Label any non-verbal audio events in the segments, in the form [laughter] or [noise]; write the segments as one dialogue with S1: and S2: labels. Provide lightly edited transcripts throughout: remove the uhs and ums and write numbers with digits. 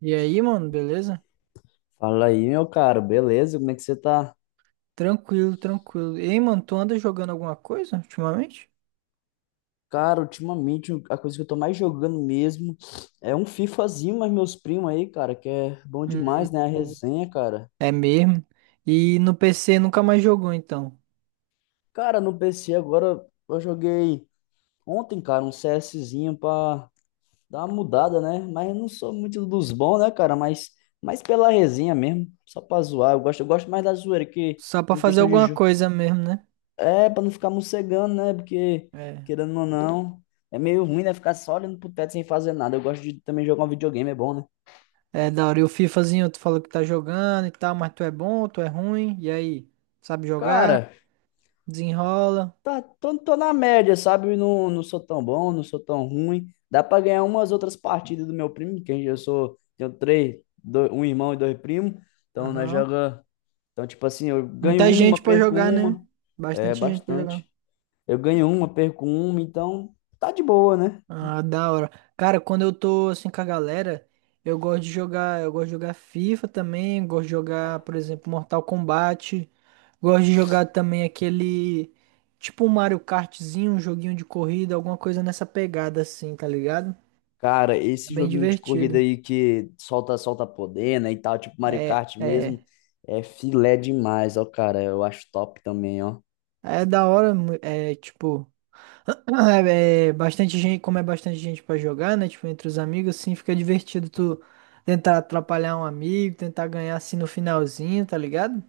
S1: E aí, mano, beleza?
S2: Fala aí, meu caro, beleza? Como é que você tá?
S1: Tranquilo, tranquilo. Ei, mano, tu anda jogando alguma coisa ultimamente?
S2: Cara, ultimamente a coisa que eu tô mais jogando mesmo é um FIFAzinho, mas meus primos aí, cara, que é bom
S1: Hum,
S2: demais, né? A
S1: hum.
S2: resenha, cara.
S1: É mesmo? E no PC nunca mais jogou, então.
S2: Cara, no PC agora eu joguei ontem, cara, um CSzinho pra dar uma mudada, né? Mas eu não sou muito dos bons, né, cara? Mas pela resenha mesmo, só pra zoar. Eu gosto mais da zoeira que
S1: Só pra
S2: em
S1: fazer
S2: questão de,
S1: alguma
S2: jo-
S1: coisa mesmo, né?
S2: É, pra não ficar morcegando, né? Porque,
S1: É.
S2: querendo ou não, é meio ruim, né? Ficar só olhando pro teto sem fazer nada. Eu gosto de também jogar um videogame, é bom, né?
S1: É, da hora. E o FIFAzinho, tu falou que tá jogando e tal, mas tu é bom, tu é ruim. E aí? Sabe jogar?
S2: Cara,
S1: Desenrola?
S2: tá, tô na média, sabe? Não, não sou tão bom, não sou tão ruim. Dá pra ganhar umas outras partidas do meu primo, que eu sou, tenho três, um irmão e dois primos. Então, nós
S1: Aham.
S2: joga. Então, tipo assim, eu ganho
S1: Muita
S2: uma,
S1: gente pra
S2: perco
S1: jogar, né?
S2: uma. É
S1: Bastante gente pra jogar.
S2: bastante. Eu ganho uma, perco uma, então tá de boa, né?
S1: Ah, da hora. Cara, quando eu tô assim com a galera, eu gosto de jogar, FIFA também, gosto de jogar, por exemplo, Mortal Kombat, gosto de jogar também aquele tipo um Mario Kartzinho, um joguinho de corrida, alguma coisa nessa pegada assim, tá ligado?
S2: Cara,
S1: É
S2: esse
S1: bem
S2: joguinho de corrida
S1: divertido.
S2: aí que solta, solta poder, né, e tal, tipo Mario
S1: É,
S2: Kart
S1: é,
S2: mesmo, é filé demais, ó, cara, eu acho top também, ó.
S1: é da hora, é tipo Ah, é bastante gente, como é bastante gente pra jogar, né? Tipo, entre os amigos, assim, fica divertido tu tentar atrapalhar um amigo, tentar ganhar assim no finalzinho, tá ligado?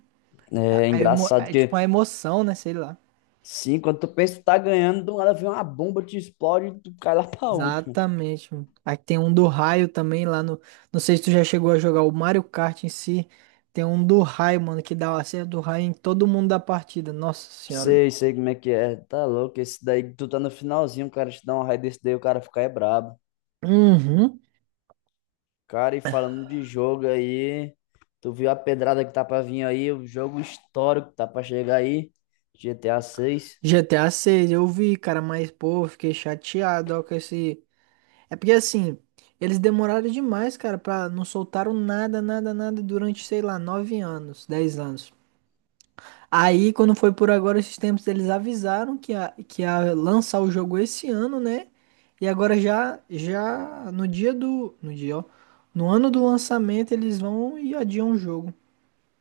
S2: É engraçado
S1: É tipo
S2: que,
S1: uma emoção, né? Sei lá.
S2: sim, quando tu pensa que tá ganhando, do nada vem uma bomba, te explode e tu cai lá pra último.
S1: Exatamente, mano. Aí tem um do raio também lá no. Não sei se tu já chegou a jogar o Mario Kart em si. Tem um do raio, mano, que dá o acerto do raio em todo mundo da partida. Nossa senhora.
S2: Sei, sei como é que é, tá louco, esse daí que tu tá no finalzinho, o cara te dá um raio desse daí, o cara fica é brabo.
S1: Uhum.
S2: Cara, e falando de jogo aí, tu viu a pedrada que tá pra vir aí, o jogo histórico que tá pra chegar aí, GTA VI.
S1: GTA 6, eu vi, cara, mas, pô, eu fiquei chateado, ó, com esse. É porque assim, eles demoraram demais, cara, pra não soltaram nada, nada, nada durante, sei lá, 9 anos, 10 anos. Aí, quando foi por agora esses tempos, eles avisaram que ia lançar o jogo esse ano, né? E agora já no dia no dia, ó, no ano do lançamento eles vão e adiam o jogo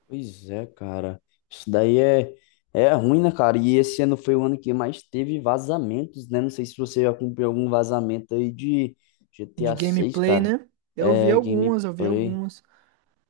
S2: Pois é, cara. Isso daí é ruim, né, cara? E esse ano foi o ano que mais teve vazamentos, né? Não sei se você já cumpriu algum vazamento aí de GTA
S1: de
S2: seis
S1: gameplay,
S2: cara.
S1: né?
S2: É,
S1: Eu vi
S2: gameplay.
S1: algumas.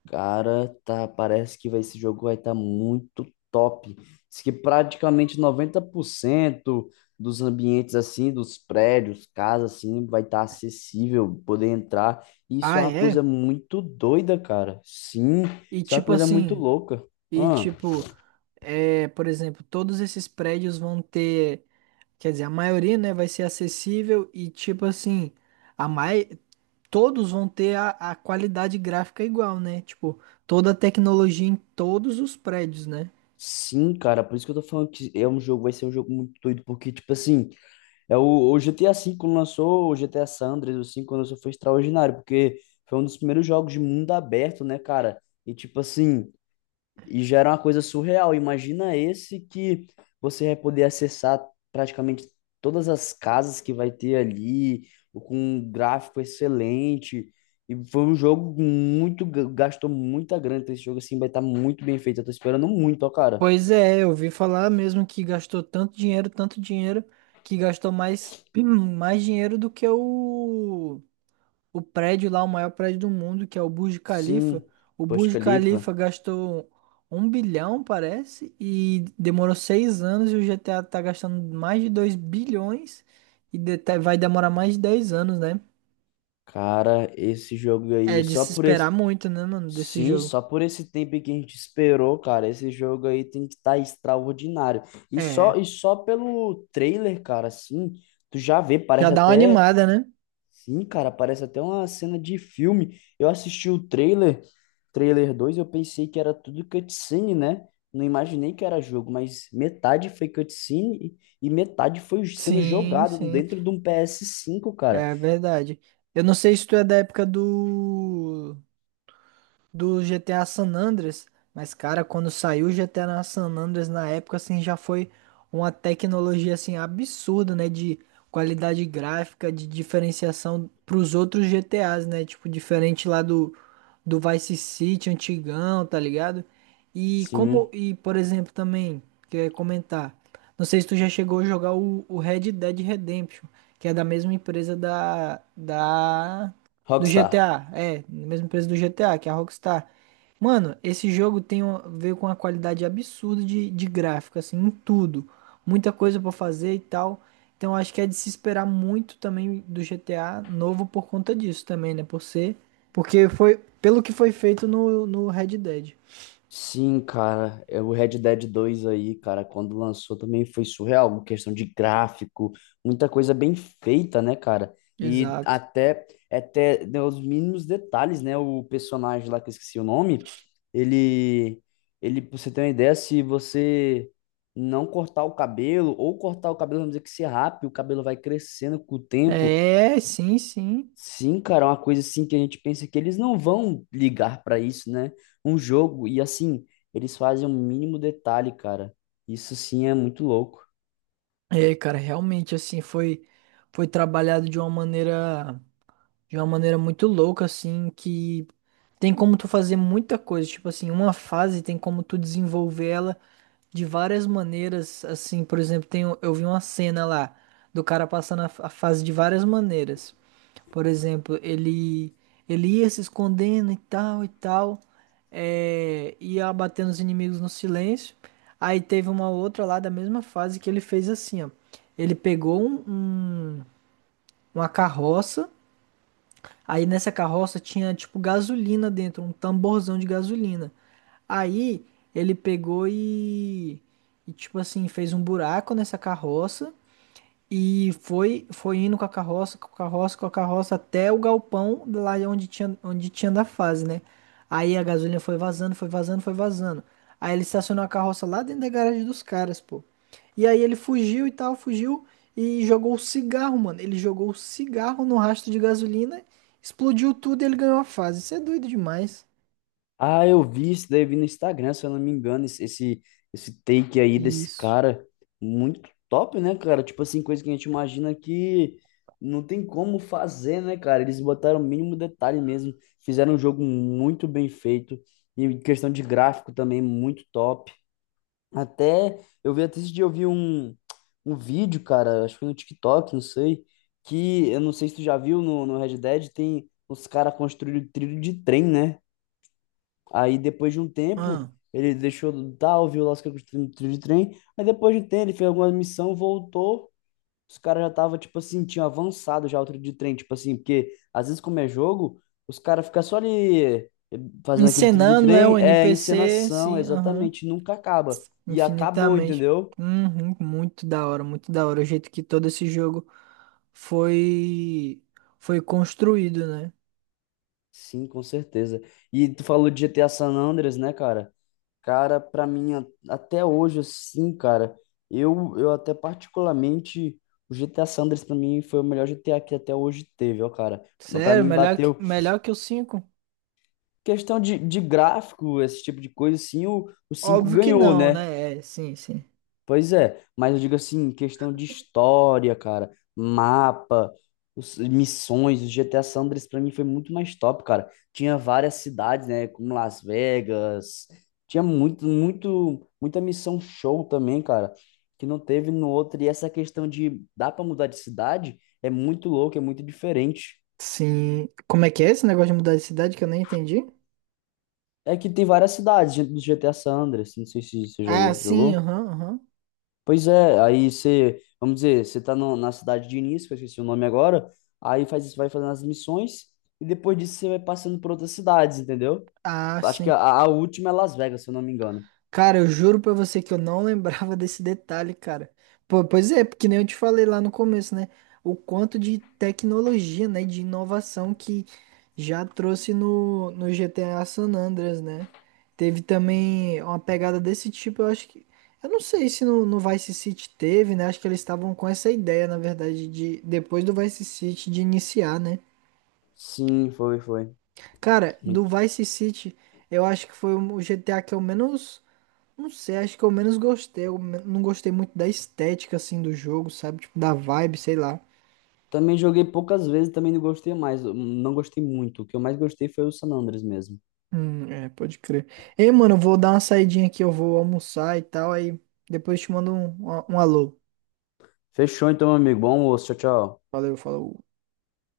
S2: Cara, tá, parece que vai, esse jogo vai estar muito top. Diz que praticamente 90% dos ambientes assim, dos prédios, casas assim, vai estar acessível, poder entrar. Isso é
S1: Ah,
S2: uma
S1: é?
S2: coisa muito doida, cara. Sim,
S1: E
S2: isso é uma
S1: tipo
S2: coisa muito
S1: assim,
S2: louca.
S1: e
S2: Ah,
S1: tipo, é, por exemplo, todos esses prédios vão ter. Quer dizer, a maioria, né, vai ser acessível e tipo assim, a mai... todos vão ter a qualidade gráfica igual, né? Tipo, toda a tecnologia em todos os prédios, né?
S2: sim, cara, por isso que eu tô falando que é um jogo, vai ser um jogo muito doido, porque tipo assim, é o GTA V quando lançou, o GTA San Andreas, o 5 quando lançou foi extraordinário, porque foi um dos primeiros jogos de mundo aberto, né, cara? E tipo assim, e já era uma coisa surreal. Imagina esse que você vai poder acessar praticamente todas as casas que vai ter ali, com um gráfico excelente. E foi um jogo muito, gastou muita grana. Então esse jogo assim vai estar muito bem feito. Eu tô esperando muito, ó, cara.
S1: Pois é, eu ouvi falar mesmo que gastou tanto dinheiro, que gastou mais, [clears throat] mais dinheiro do que o prédio lá, o maior prédio do mundo, que é o Burj Khalifa.
S2: Sim,
S1: O
S2: poxa
S1: Burj Khalifa
S2: Calippa.
S1: gastou 1 bilhão, parece, e demorou 6 anos, e o GTA tá gastando mais de 2 bilhões vai demorar mais de 10 anos, né?
S2: Cara, esse jogo
S1: É
S2: aí,
S1: de
S2: só
S1: se
S2: por esse.
S1: esperar muito, né, mano, desse
S2: Sim,
S1: jogo.
S2: só por esse tempo que a gente esperou, cara, esse jogo aí tem que estar extraordinário.
S1: É,
S2: E só pelo trailer, cara, assim, tu já vê,
S1: já
S2: parece
S1: dá uma
S2: até,
S1: animada, né?
S2: sim, cara, parece até uma cena de filme. Eu assisti o trailer, trailer 2, eu pensei que era tudo cutscene, né? Não imaginei que era jogo, mas metade foi cutscene e metade foi sendo
S1: Sim,
S2: jogado
S1: sim,
S2: dentro de um PS5, cara.
S1: é verdade. Eu não sei se tu é da época do GTA San Andreas, mas cara, quando saiu o GTA na San Andreas na época assim já foi uma tecnologia assim absurda, né, de qualidade gráfica, de diferenciação para os outros GTAs, né? Tipo diferente lá do Vice City antigão, tá ligado? E como
S2: Sim,
S1: e por exemplo também que eu ia comentar, não sei se tu já chegou a jogar o Red Dead Redemption, que é da mesma empresa da do
S2: Rockstar.
S1: GTA, é, na mesma empresa do GTA, que é a Rockstar. Mano, esse jogo veio com uma qualidade absurda de gráfico, assim, em tudo. Muita coisa pra fazer e tal. Então acho que é de se esperar muito também do GTA novo por conta disso também, né? Porque foi pelo que foi feito no Red Dead.
S2: Sim, cara, é o Red Dead 2 aí, cara, quando lançou também foi surreal, uma questão de gráfico, muita coisa bem feita, né, cara? E
S1: Exato.
S2: até né, os mínimos detalhes, né? O personagem lá que eu esqueci o nome, ele, ele, pra você ter uma ideia, se você não cortar o cabelo, ou cortar o cabelo, vamos dizer que se rape, o cabelo vai crescendo com o tempo.
S1: Sim.
S2: Sim, cara, é uma coisa assim que a gente pensa que eles não vão ligar pra isso, né? Um jogo, e assim, eles fazem um mínimo detalhe, cara. Isso sim é muito louco.
S1: É, cara, realmente assim foi trabalhado de uma maneira, de uma maneira muito louca, assim, que tem como tu fazer muita coisa. Tipo assim, uma fase tem como tu desenvolver ela de várias maneiras. Assim, por exemplo, eu vi uma cena lá do cara passando a fase de várias maneiras. Por exemplo, ele ia se escondendo e tal, é, ia abatendo os inimigos no silêncio. Aí teve uma outra lá da mesma fase que ele fez assim, ó. Ele pegou um, um- uma carroça. Aí nessa carroça tinha tipo gasolina dentro, um tamborzão de gasolina. Aí ele pegou e tipo assim, fez um buraco nessa carroça e foi indo com a carroça, com a carroça até o galpão lá onde tinha da fase, né? Aí a gasolina foi vazando, foi vazando. Aí ele estacionou a carroça lá dentro da garagem dos caras, pô. E aí ele fugiu e tal, fugiu e jogou o cigarro, mano. Ele jogou o cigarro no rastro de gasolina, explodiu tudo e ele ganhou a fase. Isso é doido demais.
S2: Ah, eu vi isso daí, vi no Instagram, se eu não me engano, esse take aí desse
S1: Isso.
S2: cara. Muito top, né, cara? Tipo assim, coisa que a gente imagina que não tem como fazer, né, cara? Eles botaram o mínimo detalhe mesmo. Fizeram um jogo muito bem feito. E em questão de gráfico também, muito top. Até eu vi até esse dia eu vi um vídeo, cara, acho que foi no TikTok, não sei, que eu não sei se tu já viu no Red Dead, tem os caras construíram trilho de trem, né? Aí depois de um tempo,
S1: Ah.
S2: ele deixou do tal, viu lá os caras construindo trilho de trem, aí depois de um tempo ele fez alguma missão, voltou os caras já tava, tipo assim, tinham avançado já o tiro de trem, tipo assim, porque às vezes como é jogo, os caras ficam só ali, eh, fazendo aquele tiro de
S1: Encenando, né, o
S2: trem, é
S1: NPC,
S2: encenação,
S1: sim, aham.
S2: exatamente, nunca acaba. E acabou,
S1: Infinitamente.
S2: entendeu?
S1: Uhum, muito da hora, muito da hora. O jeito que todo esse jogo foi foi construído, né?
S2: Sim, com certeza. E tu falou de GTA San Andreas, né, cara? Cara, pra mim, até hoje, assim, cara, eu até particularmente, o GTA San Andreas pra mim foi o melhor GTA que até hoje teve, ó, cara. Pra
S1: Sério,
S2: mim bateu,
S1: melhor que o cinco.
S2: questão de gráfico, esse tipo de coisa, sim, o 5
S1: Óbvio que
S2: ganhou,
S1: não,
S2: né?
S1: né? Sim.
S2: Pois é, mas eu digo assim, questão de história, cara, mapa, missões, o GTA San Andreas pra mim foi muito mais top, cara. Tinha várias cidades, né, como Las Vegas, tinha muito, muito, muita missão show também, cara, que não teve no outro. E essa questão de dá pra mudar de cidade é muito louco, é muito diferente.
S1: Sim. Como é que é esse negócio de mudar de cidade que eu nem entendi?
S2: É que tem várias cidades dentro do GTA San Andreas, não sei se você já
S1: Ah,
S2: jogou.
S1: aham.
S2: Pois é, aí você, vamos dizer, você tá na cidade de início, que eu esqueci o nome agora, aí faz isso, vai fazendo as missões, e depois disso você vai passando por outras cidades, entendeu?
S1: Ah,
S2: Acho que
S1: sim.
S2: a última é Las Vegas, se eu não me engano.
S1: Cara, eu juro pra você que eu não [laughs] lembrava desse detalhe, cara. Pois é, porque nem eu te falei lá no começo, né? O quanto de tecnologia, né? De inovação que já trouxe no GTA San Andreas, né? Teve também uma pegada desse tipo, eu acho que. Eu não sei se no Vice City teve, né? Acho que eles estavam com essa ideia, na verdade, de depois do Vice City de iniciar, né?
S2: Sim, foi, foi.
S1: Cara, do
S2: Muito.
S1: Vice City, eu acho que foi o GTA que eu menos. Não sei, acho que eu menos gostei. Não gostei muito da estética, assim, do jogo, sabe? Tipo, da vibe, sei lá.
S2: Também joguei poucas vezes, também não gostei mais, não gostei muito. O que eu mais gostei foi o San Andreas mesmo.
S1: É, pode crer. Ei, mano, eu vou dar uma saidinha aqui, eu vou almoçar e tal. Aí depois te mando um alô.
S2: Fechou então, meu amigo. Bom almoço, tchau, tchau.
S1: Valeu, falou.